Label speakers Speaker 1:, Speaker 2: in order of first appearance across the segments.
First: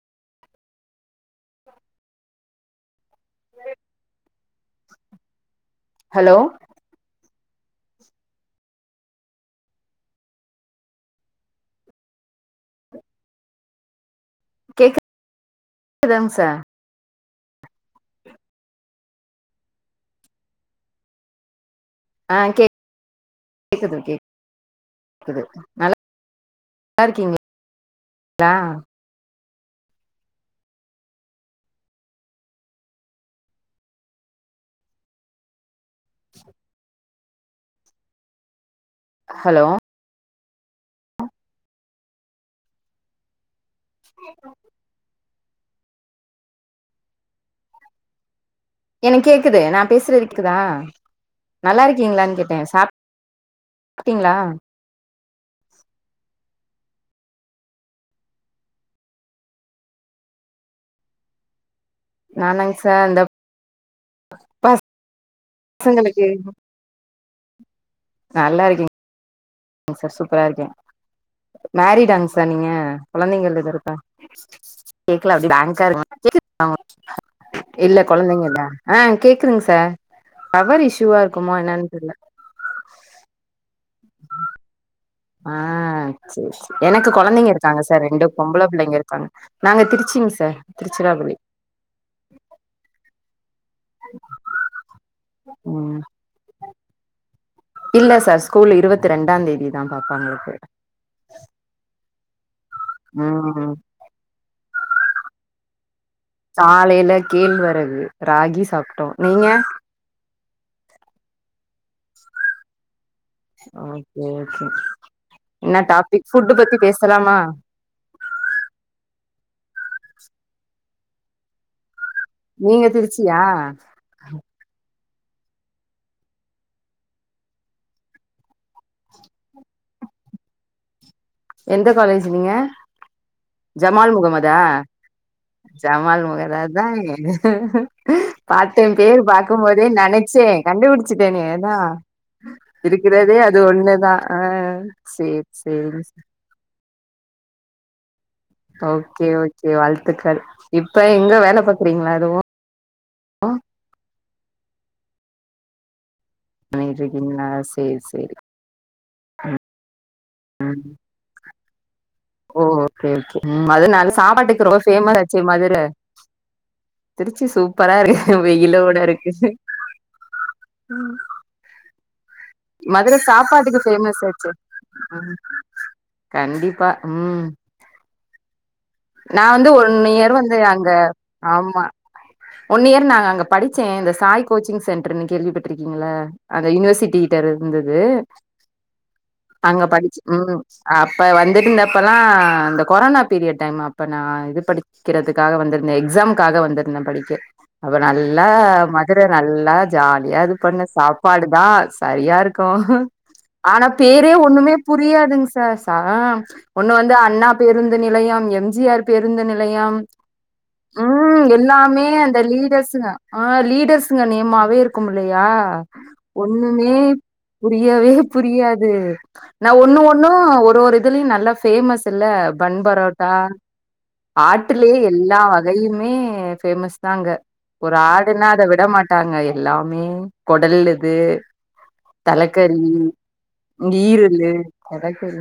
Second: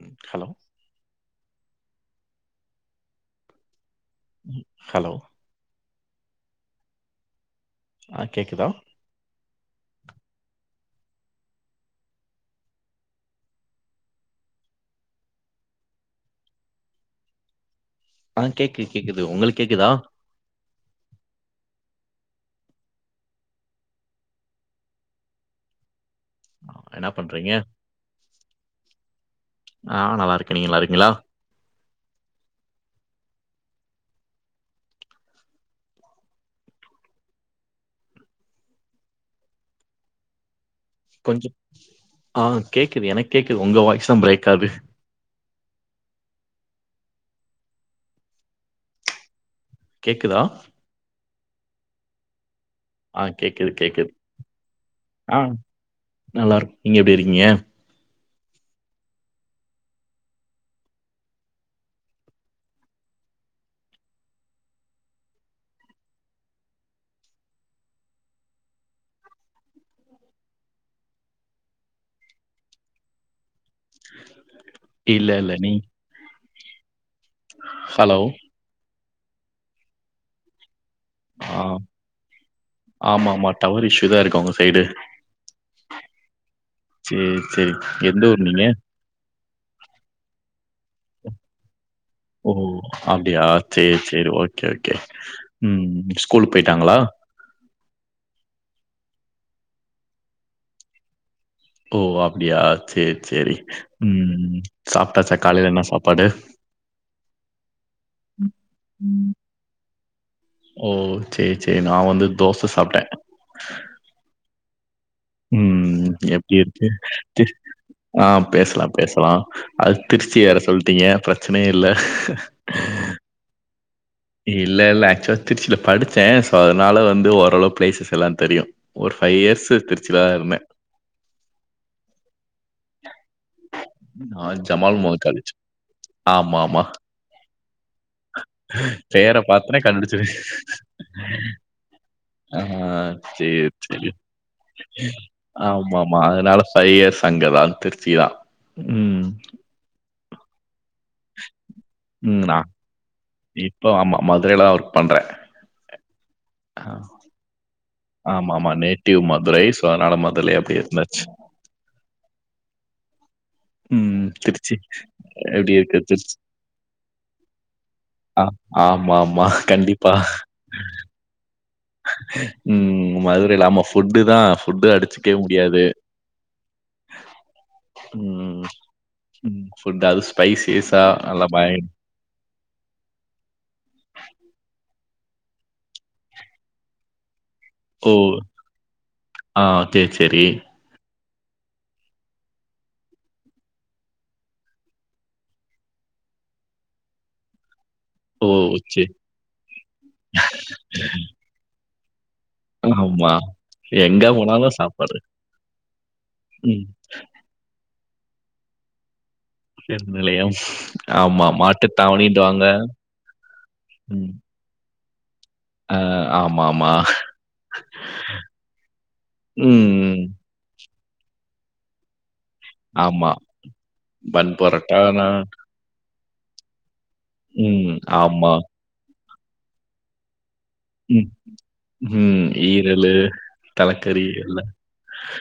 Speaker 1: ம் hello hello
Speaker 2: hello
Speaker 1: ஆ கேக்குதா
Speaker 2: குதுங் சார்
Speaker 1: ஆ கேக்குது கேக்குது உங்களுக்கு கேக்குதா
Speaker 2: ஆ கேக் கேக்குது கேக்குது நல்லா
Speaker 1: ன்னா
Speaker 2: இருக்கீங்களா
Speaker 1: பண்றீங்க நா நல்லா இருக்கே நீங்க நல்லா இருகிங்களா
Speaker 2: ஹலோ
Speaker 1: கொஞ்சம் ஆ கேக்குது எனக்கு கேக்குது உங்க வாய்ஸதா பிரேக் ஆது
Speaker 2: எனக் கேக்குது நா பேசுறது கேக்குதா நல்லா இருக்கீங்களான்னு கேட்டே சாப்
Speaker 1: ஆ கேக்குது கேக்குது ஆ நல்லாருக் நீங்க எப்டி இருக்கீங்க
Speaker 2: நானங்க சார் அந்த பஸ் சங்களுக்கு நல்லா இருக்கீங் இப்ப சூப்பரா இருக்கே மேரிடாங்க சார் நீங்க கொழந்தைங்கள் இரு
Speaker 1: இல்ல
Speaker 2: கேக்கல அப்டி
Speaker 1: இல்ல நீ
Speaker 2: பிலாங்கா இருக் இல்ல
Speaker 1: ஹலோ
Speaker 2: கொழந்தைங்க இல்ல ஆ கேக்குதுங் சார் டவர் இஷ்யூவா
Speaker 1: ஆ
Speaker 2: இருக்குமோ என்னான்னு தெர்ல
Speaker 1: ஆமா ஆமா டவர் இஷ்யூ தா இருக்கு அவங்க சைடு
Speaker 2: ஆ சேரிசேரி எனக்கு
Speaker 1: சேரி
Speaker 2: கொழந்தைங்க
Speaker 1: சேரி
Speaker 2: இருக்காங்க சார்
Speaker 1: எந்த
Speaker 2: ரெண்டு
Speaker 1: ஊர் நீங்க
Speaker 2: பொம்பள புள்ளைங்க இருக்காங்க நாங்க திருச்சிங் சார் திருச்சிராப்பள்ளி
Speaker 1: ஓ அப்டியா சேரி சேரி ஓகே ஓகே ம் ஸ்கூலு போயிட்டாங்களா
Speaker 2: இல்ல சார் ஸ்கூல் இருவத்தி ரெண்டாம் தேதி தா பாப்பாங்களுக்கு
Speaker 1: ஓ அப்டியா சேரி சேரி
Speaker 2: ம்
Speaker 1: ம் சாப்ட்டாச்சா காலையிலா என்னா சாப்
Speaker 2: காலையில கேழ் வரகு ராகி சாப்ட்டோ நீங்க
Speaker 1: ஓ சேரி சேரி நா வந்து தோச சாப்ட்டே
Speaker 2: ஓகே ஓகே ன்னா
Speaker 1: ம்.
Speaker 2: டாபிக்
Speaker 1: எப்படி
Speaker 2: ஃபுட்டு பத்தி
Speaker 1: இருக்கு?
Speaker 2: பேசலாமா
Speaker 1: தி ஆ பேசலா பேசலா அது திருச்சி வேற சொல்லிட்டீங்க பிரச்சனையே இல்ல
Speaker 2: நீங்க திருச்சியா
Speaker 1: இல்ல இல்ல ஆக்சுவலா திருச்சியில படிச்சே ஸோ அதனால வந்து ஓரளவு பிளேசஸ் எல்லா தெரியு ஒரு ஃபைவ் இயர்ஸ் திருச்சிலதா இருந்தே
Speaker 2: எந்த காலேஜ் நீங்க ஜமால் முகமதா
Speaker 1: நான் ஜமால் முஹமது காலேஜ்.
Speaker 2: ஜமால் முகமது
Speaker 1: ஆமா, ஆமா.
Speaker 2: அதாங்கே பாத்தே பே பேர்
Speaker 1: பேர
Speaker 2: பாக்கும்
Speaker 1: பார்த்தோனே
Speaker 2: போதே
Speaker 1: கண்டுபிடிச்சிருவேன்.
Speaker 2: நெனைச்சே கண்டுபுடிச்சுட்டேனே அதா
Speaker 1: ஆ
Speaker 2: இருக்கிறதே
Speaker 1: சரி,
Speaker 2: அது
Speaker 1: சரி.
Speaker 2: ஒன்னுதா அ சேரி சேரி
Speaker 1: பை இயர்ஸ் அசங்கதா திருச்சிதா
Speaker 2: ஓகே ஓகே வாழ்த்துக்கள் இப்ப எங்க வேல பாக்குறீங்களா எதுவு
Speaker 1: இப்ப ஆமா மதுரையிலா தா ஒர்க் பண்றே
Speaker 2: பண்ணீட்ருக்கீங்ளா சேரி சேரி
Speaker 1: ஆமா ஆமா நேட்டிவ் மதுரை சோ அதனால மதுரைலயே அப்டியே இருந்தாச்சு
Speaker 2: ஓ ஓகே ஓகே ம் அதுல்லாம
Speaker 1: ம்.
Speaker 2: சாப்பாட்டுக்கு
Speaker 1: திருச்சி
Speaker 2: ரொம்ப பேமஸ் ஆச்சே
Speaker 1: எப்டி
Speaker 2: மதுர
Speaker 1: இருக்கு திருச்சி?
Speaker 2: திருச்சி சூப்பரா இருக்கு
Speaker 1: ஆ
Speaker 2: வெயிலோட
Speaker 1: ஆமாமா.
Speaker 2: இருக்குது
Speaker 1: கண்டிப்பா.
Speaker 2: ம்
Speaker 1: ம்.
Speaker 2: மதுர
Speaker 1: மதுரையில
Speaker 2: சாப்பாட்டுக்கு
Speaker 1: ஆமா ஃபுட்டு தான்
Speaker 2: பேமஸாச்சே
Speaker 1: ஃபுட்டு அடிச்சுக்கவே முடியாது.
Speaker 2: கண்டிப்பா ம்
Speaker 1: ம்.
Speaker 2: நா
Speaker 1: ம்.
Speaker 2: வந்து
Speaker 1: ஃபுட்
Speaker 2: ஒன்னு
Speaker 1: அது
Speaker 2: இயர் வந்து அங்க
Speaker 1: ஸ்பைசஸா நல்லா பய
Speaker 2: ஆமா ஒன் இயர் நா அங்க படிச்சே இந்த சாய் கோச்சிங் சென்டர்ன்னு கேள்விப்பட்டிருக்கீங்கள அந்த யூனிவர்சிட்ட கிட்ட இருந்தது
Speaker 1: ஓ! ஆ
Speaker 2: அங்க
Speaker 1: சரி,
Speaker 2: படிச்
Speaker 1: சரி.
Speaker 2: ம் அப்ப வந்துட்டுருந்தப்பல்லா இந்த கொரோனா பீரியட் டைம் அப்ப நா இது படி க்கிறதுக்காக வந்துருந்தே எக்ஸாம்காக வந்துருந்தே படிக்க அப்ப நல்லா
Speaker 1: ஓ! சரி.
Speaker 2: மதுர நல்லா ஜாலியா இது பண்ண சாப்பாடுதா சரியாருக் கு
Speaker 1: ஆமா.
Speaker 2: ஆனா
Speaker 1: எங்க
Speaker 2: பேரே ஒண்ணுமே
Speaker 1: போனாலும் சாப்பாடு.
Speaker 2: புரியாதுங்க சார் சார்
Speaker 1: ம்.
Speaker 2: வந்து அண்ணா பேருந்து நிலையம் எம் ஜி ஆர் பேருந்து நிலையம்
Speaker 1: பேருந்து நிலையம்.
Speaker 2: ம்
Speaker 1: ஆமா.
Speaker 2: எல்லாமே அந்த
Speaker 1: மாட்டுத்தாவணின்டுவாங்க.
Speaker 2: லீடர்ஸுங்க ஆ லீடர்ஸ்ங்க
Speaker 1: ம்.
Speaker 2: நேமாவே இருக்குமில்லையா
Speaker 1: அ ஆமாமா.
Speaker 2: ஒண்ணுமே புரியவே புரியாது நா ஒன்னு
Speaker 1: ம்.
Speaker 2: ஒண்ணு ஒரு ஒரு இதுலயு நல்லா பேமஸ் இல்ல பன் பரோட்டா
Speaker 1: ஆமா. பன்
Speaker 2: ஆட்டுலேயே
Speaker 1: பரோட்டானா
Speaker 2: எல்லா வ கையுமே பேமஸ்தா அங்க ஒரு
Speaker 1: ம்.
Speaker 2: ஆடுனா
Speaker 1: ஆமா.
Speaker 2: அத விட மாட் டாங்க எல்லாமே குடல்லுது
Speaker 1: ம். ம்.
Speaker 2: தலைக்கறி
Speaker 1: ஈரலு,
Speaker 2: இங்க
Speaker 1: தலக்கறி
Speaker 2: ஈரல்லு
Speaker 1: எல்லாம்.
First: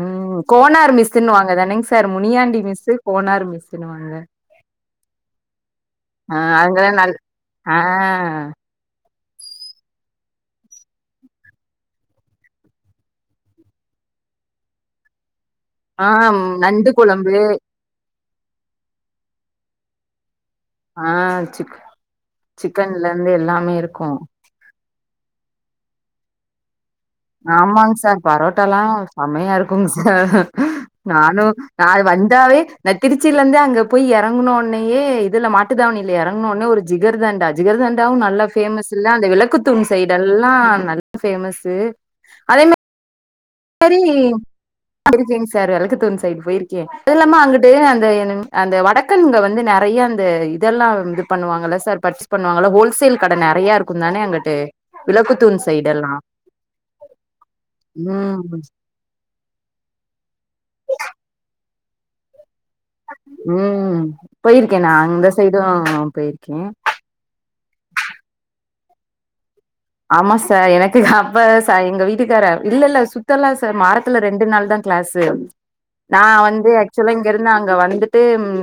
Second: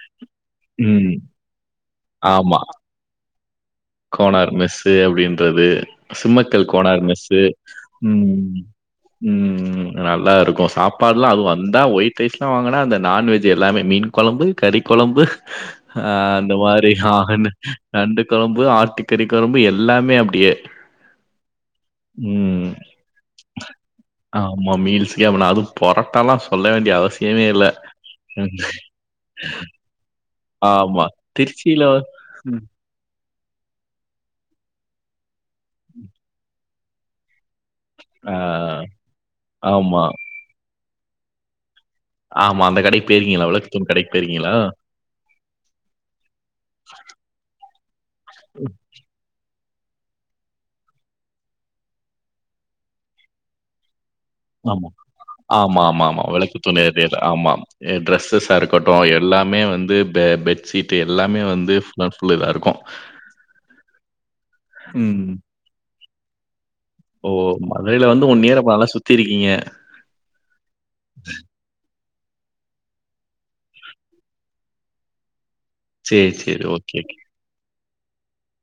Speaker 2: ம் கோனார்
Speaker 1: ம்.
Speaker 2: மெஸ்ஸுன் வாங்க தானேங் sir Muniyandi mess Konar mess
Speaker 1: Konar mess அப்டின்றது
Speaker 2: ஆ
Speaker 1: சிம்மக்கல்
Speaker 2: அங்கல்லா
Speaker 1: கோணார்
Speaker 2: நல்
Speaker 1: மெஸ்ஸு
Speaker 2: ஆ
Speaker 1: ம் ம் நல்லாருக்கு சாப்பால்லா அதுவு வந்தா ஒயிட் ரைஸ் எல்லா வாங்குனா அந்த நான்வெஜ் எல்லாமே மீன் கொழம்பு கறி கொழம்பு அ
Speaker 2: ஆ
Speaker 1: அந்த
Speaker 2: நண்டு
Speaker 1: மாதிரி
Speaker 2: கொழம்பு
Speaker 1: ஆனு நண்டு கொழம்பு ஆட்டுக்கறி கொழம்பு எல்லாமே அப்படியே
Speaker 2: ஆ சிக் சிக்கன்லருந்து எல்லாமே இருக்கு
Speaker 1: ஆ ஆமா மீல்ஸுகே அப்ப நா அது பொரட்டாலா சொல்ல வேண்டிய அவசி
Speaker 2: ஆமாங்க சார் பொரோட்டால்லா செம்மையாருக்குங்க சார்
Speaker 1: ஆமா.
Speaker 2: நானு
Speaker 1: திருச்சியில
Speaker 2: நா வந் தாவே
Speaker 1: ம்.
Speaker 2: நா திருச்சியிலருந்தே அங்க போய் இறங்கணோன்னயே இதுல மாட்டுதாவணில்ல இறங்கணோன்னே ஒரு ஜிகர்தண்டா ஜிகர்தண்டாவும
Speaker 1: ஆ.
Speaker 2: நல்லா பேமஸ்ல்ல அந்த விளக்குத்தூன்
Speaker 1: ஆமா.
Speaker 2: சைடல்லா நல்ல ஃபேமஸ்ஸு
Speaker 1: ஆமா அந்த கடைக் பேயிருக்கீங்களா அவ்ளோக்
Speaker 2: செரி போயிருக்கேங் சார் வெளக்கத்தூன் சைடு போயிருக்கே அதுல்லாம அங்குட்டு அந்த அந்த வடக் க்கன்கள் வந்து நறைய அந்த இதெல்லா இது பண்ணுவாங்கள சார் பர்ச்சேஸ் பண்ணுவாங்க ஹோல்சேல் கடை நறையாருக்கு தான அங்கட்
Speaker 1: ஆமா ஆமாமா ஆமா வெளக்குதூன் ஏரியால ஆமா
Speaker 2: ம்
Speaker 1: டிரெஸ்ஸஸாருக்கு ட்டு எல்லாமே வந்து பெ பெட்ஷீட்டு எல்லாமே வந்து நா சொல்லிதாருக்கு
Speaker 2: ம் போயிருக்கே நா
Speaker 1: ம்.
Speaker 2: அந்த சைடு போயிருக்கே
Speaker 1: ஓ மதுரையில வந்து ஒன்னியரா நல்லா சுத்திருக்கீங்க
Speaker 2: ஆமா சார் எனக்கு அப்ப எங்க வீட்டுக்கார இல்லல்ல சுத்தல்லா சார் மாரத்துல ரெண்டு நாள் தாங் கிளாஸு நா
Speaker 1: சரி, சரி.
Speaker 2: வந்து
Speaker 1: ஓகே.
Speaker 2: ஆக்சுவலா இங்கருந்து அங்க வந்துட்டு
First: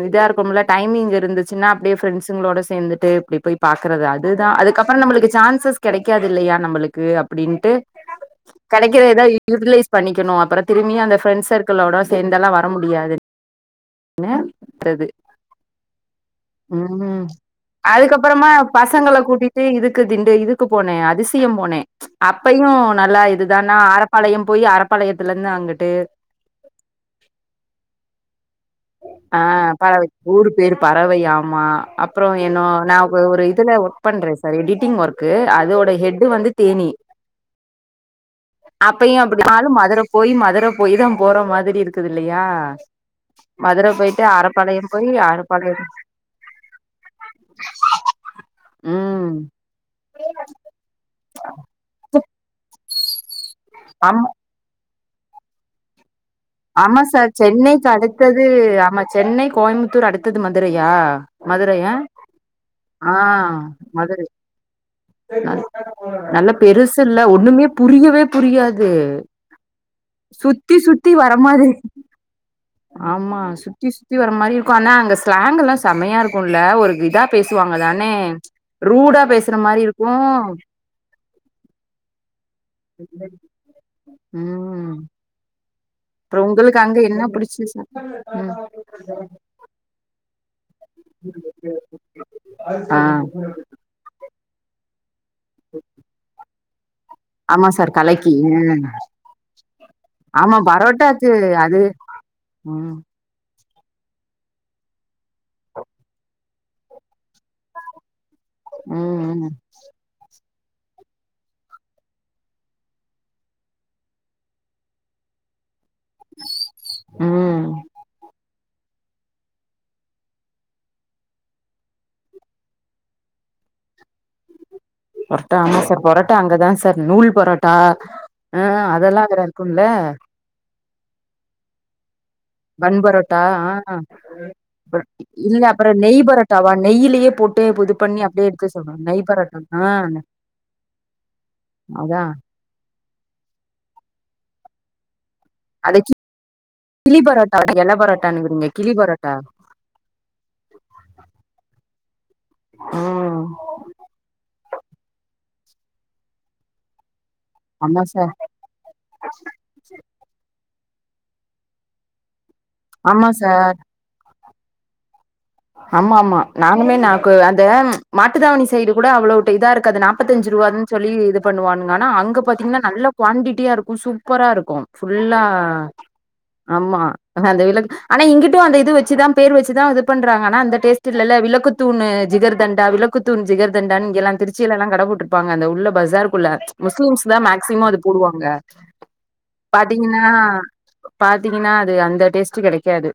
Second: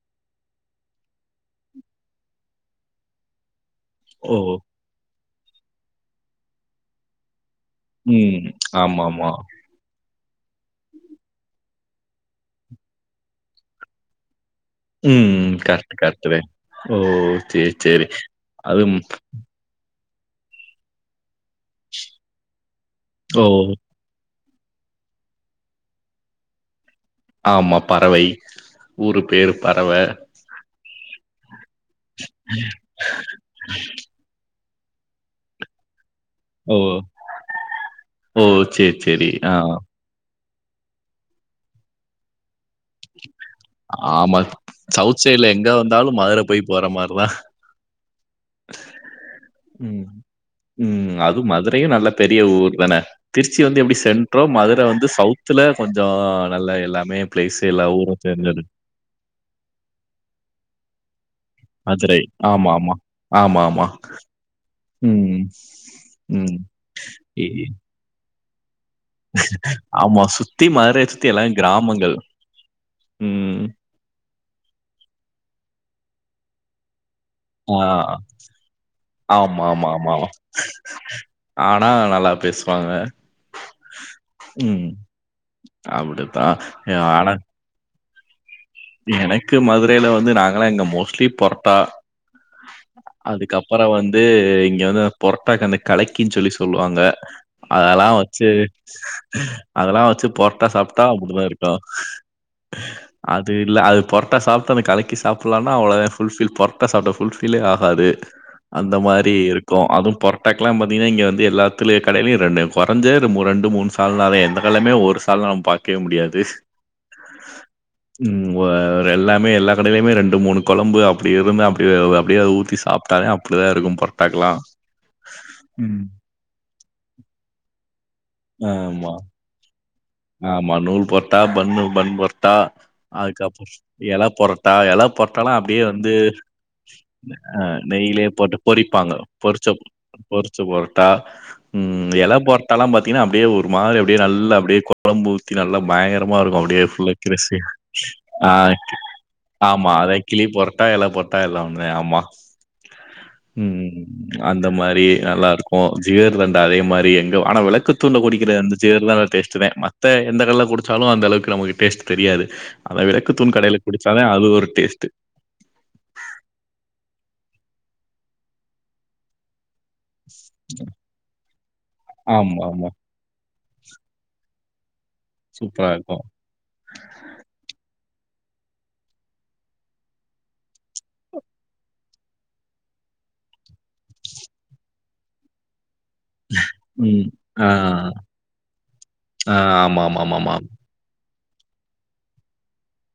Speaker 2: இதாருக்குல்ல டைமிங் இருந்துச்சுன்னா அப்படியே ஃப்ரண்டஸுங்களோட சேந்துட்டு இப்படி போய் பாக்கறது
Speaker 1: ஓ!
Speaker 2: அதுதா அதுக்கப்புறோ நம்மளுக்கு சான்சஸ் கெடைக்காதில்லையா நம்மளுக்கு அப்படின்ட்டு
Speaker 1: ம்.
Speaker 2: கடைக்கேறத
Speaker 1: ஆமாமா.
Speaker 2: ஏதாவுது [unintelligible] பண்ணிக்கணு அப்புறோ திரும்பி அந்த ஃப்ரெண்ட்ஸ் சர்க்களோட சேர்ந்தல்லா வர முடியாது ன அது
Speaker 1: ம் கரட் கரட்டுதே
Speaker 2: உம் அதுக்கப்புறமா
Speaker 1: அதுவும்
Speaker 2: பசங்கள கூட்டி ட்டு இதுக்கு திண்டு இதுக்கு போனேன் அதிசயம் போனேன் அப்பையும் நல்லா
Speaker 1: ஓ!
Speaker 2: இதுதானா ஆர பாளையம் போய் அரப்பாளையத்துல இருந்து அங்கிட்டு
Speaker 1: ஆமா பறவை ஊரு
Speaker 2: ஆ
Speaker 1: பேரு பறவ.
Speaker 2: பறவை ஊரு பேரு பறவையாமா அப்புற என்னோ நா ஒரு இதுல ஒர்க் பண்ற சார் எடிட்டிங் ஒர்க் அதோட ஹெட்டு வந்து
Speaker 1: ஓ!
Speaker 2: தேனி
Speaker 1: ஓ! சரி,
Speaker 2: அப்பயு
Speaker 1: சரி. ஆ.
Speaker 2: அப்டினாலும் மதுர போய் மதுர போய் தா போற மாதிரி இருக்குது இல்லையா மதுர போயிட்டு
Speaker 1: ஆமா
Speaker 2: அரப்பாளையம் போய்
Speaker 1: சவுத் சைட்ல எங்க
Speaker 2: அரப்பாளையம்
Speaker 1: வந்தாலு மதுர போய் போற மாதிரிதா
Speaker 2: ம்
Speaker 1: ம் ம் அது மதுரயு நல்ல பெரிய ஊர்தான திருச்சி வந்து எப்டி
Speaker 2: ஆமா
Speaker 1: சென்றோ மதுர வந்து சவுத்துல கொஞ்சோ
Speaker 2: ஆம்மா சார் சென்னை அடுத்தது ஆமா சென்னை கோயம்புத்தூர் அடுத்தது மதுரயா மதுரய
Speaker 1: மதுரை. ஆமாமா.
Speaker 2: ஆ
Speaker 1: ஆமாமா.
Speaker 2: மதுரை
Speaker 1: ம்.
Speaker 2: ந நல்ல
Speaker 1: ம்.
Speaker 2: பெருசுல
Speaker 1: இ
Speaker 2: ஒன்னுமே புரியவே புரியாது
Speaker 1: ஆமா.
Speaker 2: சுத்தி
Speaker 1: மதுரைய
Speaker 2: சுத்தி
Speaker 1: எல்லாம்
Speaker 2: வரமாரி
Speaker 1: கிராமங்கள்.
Speaker 2: ஆமா சுத்
Speaker 1: ம்.
Speaker 2: சுத்தி சுத்தி வர மாரி இருக்கும் ஆனா அங்க ஸ்லாங்க் எல்லா செமையா இருக்கும்ல ஒரு விதா
Speaker 1: ஆ.
Speaker 2: பேசுவாங்கதானே ரூடா பேசுற மாரி இருக்
Speaker 1: ஆ ஆனா நல்லா பேசு ம்.
Speaker 2: உம் அப்றோ
Speaker 1: அப்படித்தான்.
Speaker 2: ஒங்களுக்கு அங்க என்ன
Speaker 1: ஆனா
Speaker 2: புடிச்சுச்சு ம்
Speaker 1: எனக்கு மதுரையில வந்து நாங்கல இங்க மோஸ்ட்லி பொரோட்டா
Speaker 2: ஆ
Speaker 1: அதுகப் புறோ வந்து இங்க வந்து பொராட்டாக் அந்த கலக்கின்னு சொல்லி சொல்லுவாங்க
Speaker 2: ஆமா சார்
Speaker 1: அதலா
Speaker 2: கலக்கி
Speaker 1: வச்சு
Speaker 2: ம்
Speaker 1: அதலா வச்சு
Speaker 2: ஆமா
Speaker 1: பொர்ட்டா சாப்ட்டா
Speaker 2: பரோட்டாக்கு
Speaker 1: அப்டிதா இருக்கொ
Speaker 2: அது ம்
Speaker 1: அது இல்ல அது பொரட்டா சாப்பட்டு அ கலக்கிஸ சாப்லனா அவ்ளோதா ஃபுல்ஃபில் பொரட்டா சாப்ட்ட ஃபுல்ஃபில்லே ஆகாது அந்த மாரி
Speaker 2: ம் ம்
Speaker 1: இருக்கொ அதுவும் பொர் டாக்கெலாம் பாத்தீங்கன்னா இங்க வந்து எல்லாத்து கடையில ரெண்டு கொறஞ்ச ரெண்டு மூனு சால்னா தா எந்த கட்லயு நா ஒரு சால்ன பாக் ககே முடியாது
Speaker 2: ம்
Speaker 1: ம் ஒ ஒரு எல்லாமே எல்லா கடையிலுமே ரெண்டு மூனு கொழம்பு அப்டி இருந்து அப்டி அப்டியே ஊத்தி சாப்ட்டாலே அப் அப்டிதா இருக்கு பொர்டாக்கலா
Speaker 2: பொர்ட்டா ஆமா சார் பொரோட்டா அங்கதா சார் நூல் பொரோட்டா ஆ அதெல்லா அங்க தா இருக்கூல
Speaker 1: ஆமா‌‌ நூல் பொர்ட்டா பன்னு பன் பொர் ட்டா
Speaker 2: பன் பரோட்டா
Speaker 1: அதுகப்றம்
Speaker 2: ஆ
Speaker 1: எல பொர்ட்டா
Speaker 2: அப்புற
Speaker 1: எல பொர்ட்டாலா
Speaker 2: இல்ல
Speaker 1: அப்டியே
Speaker 2: அப்புற
Speaker 1: வந்து
Speaker 2: நெய் பரோட்டாவா நெய்யிலயே
Speaker 1: ஆ
Speaker 2: போட்டு இது பண்ணி
Speaker 1: நெய்லயே
Speaker 2: அப்படியே
Speaker 1: போட்டு
Speaker 2: எடுத்து சொல்ற
Speaker 1: பொறிப்பாங்க
Speaker 2: நெய் பரோட்டா
Speaker 1: பொறிச்ச
Speaker 2: ஆ
Speaker 1: பொற் பரோட்டா ம்
Speaker 2: அதா
Speaker 1: எல போட்டால்லா பாத்தீங்கன்னா அப்டியே ஒரு மாதரி அப்டே நல்லா அப்டே கொ ழம்பு ஊத்தி நல்லா
Speaker 2: அத கி-
Speaker 1: பயங்கரமா இருக்கு அப்டே ஃபுல்லா
Speaker 2: கிளி பரோட்டா
Speaker 1: [unintelligible]
Speaker 2: எல
Speaker 1: ஆ
Speaker 2: பரோட்டானுங்கிறீங்க கிளி பரோட்டா
Speaker 1: ஆமா அதே கிளி பொரட்டா இல பொரட்டா எல்லா ஒண்ணே ஆமா
Speaker 2: ம்
Speaker 1: ம் அந்த மாரி நல்லா இருக்கொ ஜிகர்தண்டா அதே மாரி எங்க வா ஆனா. விளக்கு
Speaker 2: ஆமா
Speaker 1: தூண்ல
Speaker 2: சார்
Speaker 1: குடிக்ற அந்த ஜிகர்தண்டா டேஸ்டுதே த எந்த கடல்ல குடுச்சாலும் அந்த அளவுக்கு நமக்கு டேஸ்ட் தெரியாது அந்த
Speaker 2: ஆமா
Speaker 1: வெளக்கு தூண்
Speaker 2: சார்
Speaker 1: கடையில குடி ச்சாலே அது ஒரு டேஸ்ட்டு
Speaker 2: ஆமா ஆமா நானுமே நாக்கு அந்த மாட்டுதாவணி சைடு கூட அவ்ளோட்டு இதா இருக்காது நாப் பத்தஞ்சிருவான் சொல்லி இது பண்ணுவானுங் ஆனா அங்க பாத்தீங்னா
Speaker 1: ஆமாமா.
Speaker 2: நல்லா குவான்டிட்டியா இருக்கு சூப்பரா இருக்கு ஃபுல்லா
Speaker 1: சூப்பரா இருக்கும்.
Speaker 2: ஆமா அந்த விலக் ஆனா இங்கிட்டு அந்த இது வச்சுதா பேர் வச்சுதா இது பண்றாங்கனா அந்த டேஸ்ட்டு இல்லல விளக்கு தூணு ஜிகர்தண்டா விளக்கு தூண் ஜிகர்தண்டான் இங்கல்லா திருச்சிலலா கட போட்டு ப்பாங்க அந்த உள்ள பசார் குள்ள முஸ்லிம்ஸ்
Speaker 1: ம்.
Speaker 2: தா
Speaker 1: ஆ,
Speaker 2: மேக்சிமம் அது போடுவாங்க
Speaker 1: ஆ.
Speaker 2: பாத்தீங்கன்னா
Speaker 1: ஆமாமாமாமா.
Speaker 2: பாத்தீங்கன்னா அது அந்த டேஸ்ட் கெடைக்காது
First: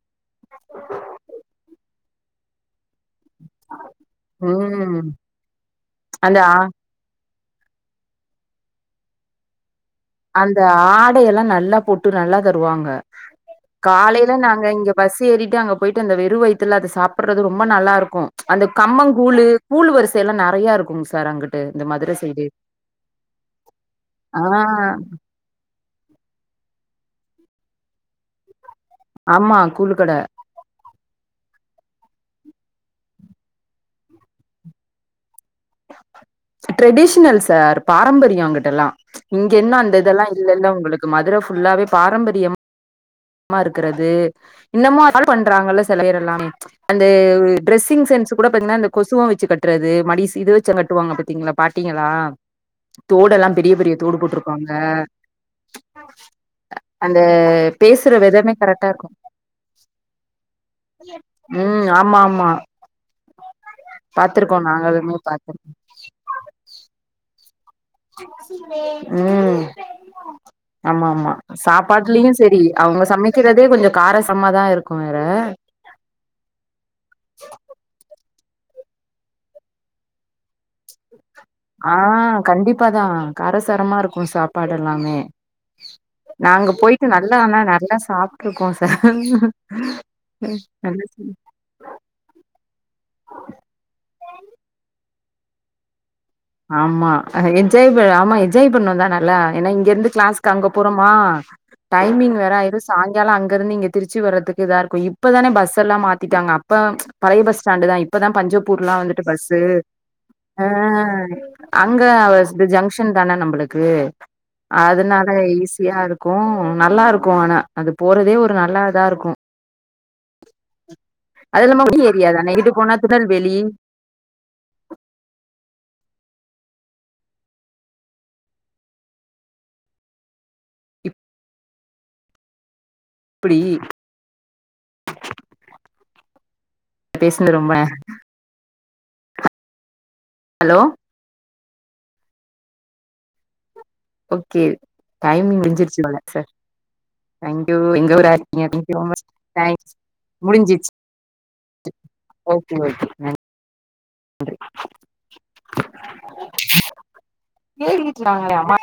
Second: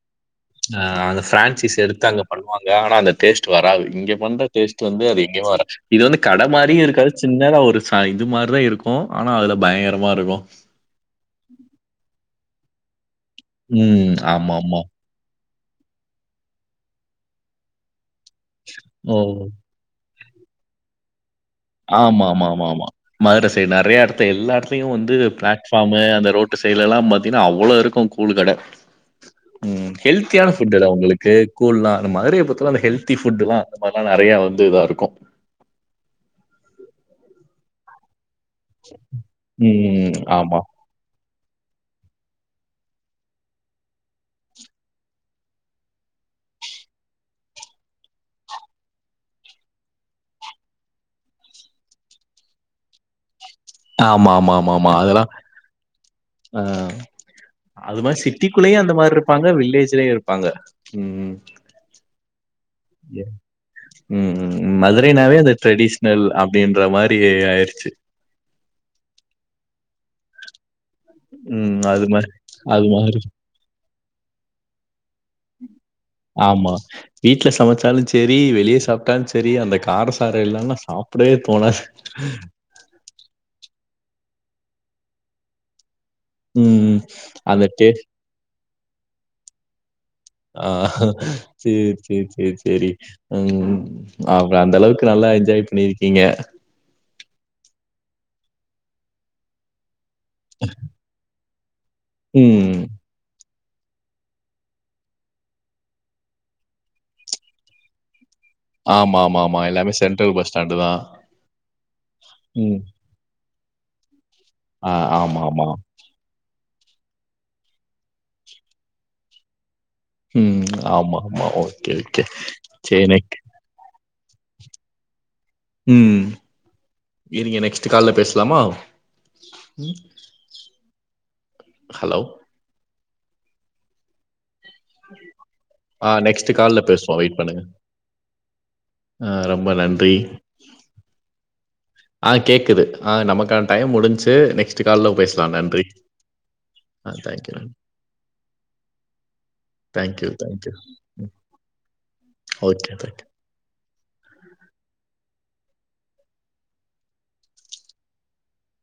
Speaker 1: ஆ அந்த பிரான்சிஸ் எடுத்து அங்க பண்ணுவாங்க ஆனா அந்த டேஸ்ட் வராது இங்க பண்ற டேஸ்ட்
Speaker 2: ம்
Speaker 1: வந்து அது எங்கேயு வராது இது வந்து
Speaker 2: அந்த
Speaker 1: கட
Speaker 2: ஆ
Speaker 1: மாரியு இருக்காது சின்னதா ஒருச இது மாரிதா இருக்கு ஆனா அதுல பயங்கரமா இருக்கு
Speaker 2: அந்த ஆட எல்லா நல்லா போட்டு நல்லா தருவாங்க
Speaker 1: ம்.
Speaker 2: காலையில நாங்க
Speaker 1: ஆமாமா.
Speaker 2: இங்க பஸ் ஏறிட்டு அங்க போயிட்டு அந்த வெறு வயித்துல அத சாப்பிட்றது ரொம்ப நல்லா இருக்கு அந்த கம்ம
Speaker 1: ஓ!
Speaker 2: கூழ் கூழ் வரிசை எல்லா நெறயா இருக்குங்க சார் அங்கிட்
Speaker 1: ஆமா ஆமா ஆமா ஆமா மதுர சைட் நெறயா எடத்து எல்லா
Speaker 2: ஆ
Speaker 1: எத்தலையு வந்து பிளாட் ஃபாமு அந்த ரோட்டு சைட்ல எல்லா பாத்தீங்கனா அவ்ளோ இருக்கு கூழ் கட
Speaker 2: ஆமா
Speaker 1: ம்
Speaker 2: கூழுக்கட
Speaker 1: ஹெல்த்தியான ஃபுட்டுலா உங்களுக் கேக்கும்ல அந்த மாதிரி பாத்தினா அந்த ஹெல்த்தி ஃபுட்டுலா அந்த மாரிலா நெறய வந்து இதா இருக்கோ
Speaker 2: ட்ரெடிஷ்னல் சார் பாரம்பரிய அங்குட் டல்லா இங்க என்ன அந்த
Speaker 1: ம்.
Speaker 2: இதெல்லா இங்க
Speaker 1: ஆமா.
Speaker 2: இல்ல உங்களுக்கு மதுர ஃபுல்லாவே பாரம்பரியம் மா இருக்கறது இன்னமு அத பண்றாங்கல்ல சில பேர் எல்லாமே அந்த டிரெஸிங் சென்ஸ்ஸு கூட பாத்தீங்ன்னா அந்த கொசுவம் வச்சு கட்றது மடி சி இது வச்சு கட்டுவாங்க பாத்தீங்ளா பாட்டீங்களா தோடெல்லாம் பெரிய பெரிய தோடு
Speaker 1: ஆமா, ஆமா,
Speaker 2: போட்ருப்பாங்க
Speaker 1: ஆமா, ஆமா. அதெல்லாம் அ
Speaker 2: அந்த
Speaker 1: அது
Speaker 2: பேசுற
Speaker 1: மாரி
Speaker 2: விதமே
Speaker 1: சிட்டிக்குள்ளயு
Speaker 2: கரெக்டா
Speaker 1: அந்த
Speaker 2: இருக்கு
Speaker 1: மாரி இருப்பாங்க வில்லேஜ்லயு இருப்பாங்க ம் ம்
Speaker 2: ம் ஆமாமா
Speaker 1: ம் ம்
Speaker 2: நாங்களுமே
Speaker 1: மதுரைனாவே அது ஒரு
Speaker 2: பாத்துருக்கோ
Speaker 1: ட்ரெடிஷ் னல் அப்டின்ற மாரி ஆயிடுச்சு
Speaker 2: ம் ஆமாமா
Speaker 1: ம். அது மாரி
Speaker 2: சாப்பாட்லயு செரி
Speaker 1: அது
Speaker 2: அவங்க
Speaker 1: மாரி.
Speaker 2: சமைக்கிறதே கொஞ்சோ காரசம்மாதா இருக்கு வேற
Speaker 1: ஆமா வீட்ல சமச்சாலு சேர் ரி வெளியே சாப்ட்டாலு செரி அந்த காரசாரோ இல்லாம சாப் ப்டவே தோணாத்
Speaker 2: ஆ கண்டிப்பாதா காரசாரமா இருக்கு சாப்பாடெல்லாமே நாங்க
Speaker 1: ம்.
Speaker 2: போயிட்டு நல்லா ஆனா
Speaker 1: அந்த
Speaker 2: நல்லா
Speaker 1: டேஸ்ட்
Speaker 2: சாப்ட்ருக்கோ சார் ம் நல்ல ருசி
Speaker 1: சேர் சேர் சேர் செரி ம் அவங்க அந்த அளவுக்கு நல்லா என்ஜாய் பண்ணிருக்கீங்க
Speaker 2: ஆமா என்ஜாய் ஆமா என்ஜாய் பண்ணோ தா நல்லா ஏன்னா இங்க இருந்து கிளாஸ்க் அங்க போறோமா டைமிங் வேற ஆயிடு
Speaker 1: ம்.
Speaker 2: சாய்ங்கால அங் கருந்து இங்க திருச்சி வர்றதுக்கு இதா இருக்கு இப்பதான பஸ் எல்லா மாத்திட்டாங்க அப்ப பழைய பஸ் ஸ்டாண்ட் தா இப்பதா பஞ்சோப் பூர்லா
Speaker 1: ஆமா,
Speaker 2: வந்துட்டு
Speaker 1: ஆமா, ஆமா.
Speaker 2: பஸ்ஸு
Speaker 1: எல்லாமே சென்ட்ரல் பஸ்
Speaker 2: ஆ
Speaker 1: ஸ்டாண்டு தான்.
Speaker 2: அங்க
Speaker 1: ம்.
Speaker 2: ஜங்ஷன் தான நம்பளுக்கு
Speaker 1: ஆ
Speaker 2: அதனால
Speaker 1: ஆமா, ஆமா.
Speaker 2: ஈஸியா இருக் க்கு நல்லா இருக்கு ஆனா அது போறதே ஒரு நல்லா இதா இருக்கு
Speaker 1: ம் ஆமா ஆமா
Speaker 2: அது இல்லாம
Speaker 1: ஓகே
Speaker 2: உங்க
Speaker 1: ஓகே
Speaker 2: ஏரியா தானே இங்கிட்டு போனா
Speaker 1: செர்
Speaker 2: திருநெல்வேலி
Speaker 1: ம் இருங்க நெக்ஸ்ட்டு கால்ல பேசலாமா ம்
Speaker 2: ம்
Speaker 1: ஹலோ
Speaker 2: எப்பிடி
Speaker 1: ஆ நெக்ஸ்ட்டு கால்ல பேசுவோ வெயிட்
Speaker 2: பேசுனது
Speaker 1: பண்ணுங்க
Speaker 2: ரொம்ப
Speaker 1: ஆ ரொம்ப நன்றி
Speaker 2: ஹலோ
Speaker 1: ஆ கேக்குது ஆ நமக்கான டைம் முடின்ச்சு
Speaker 2: ஓகே
Speaker 1: நெக்ஸ்ட்டு கால்ல பேஸ்லா
Speaker 2: டைமிங்
Speaker 1: நன்றி
Speaker 2: முடிஞ்சிருச்சு போல சார் தேங்க்யூ எங்க ஊராக்கீங்க thank you so much thanks
Speaker 1: thank you, thank you.
Speaker 2: முடிஞ்சிச்சி
Speaker 1: ம்.
Speaker 2: ஓகே ஓகே நன் ஏறிக்கட்டுக்காங்களாமா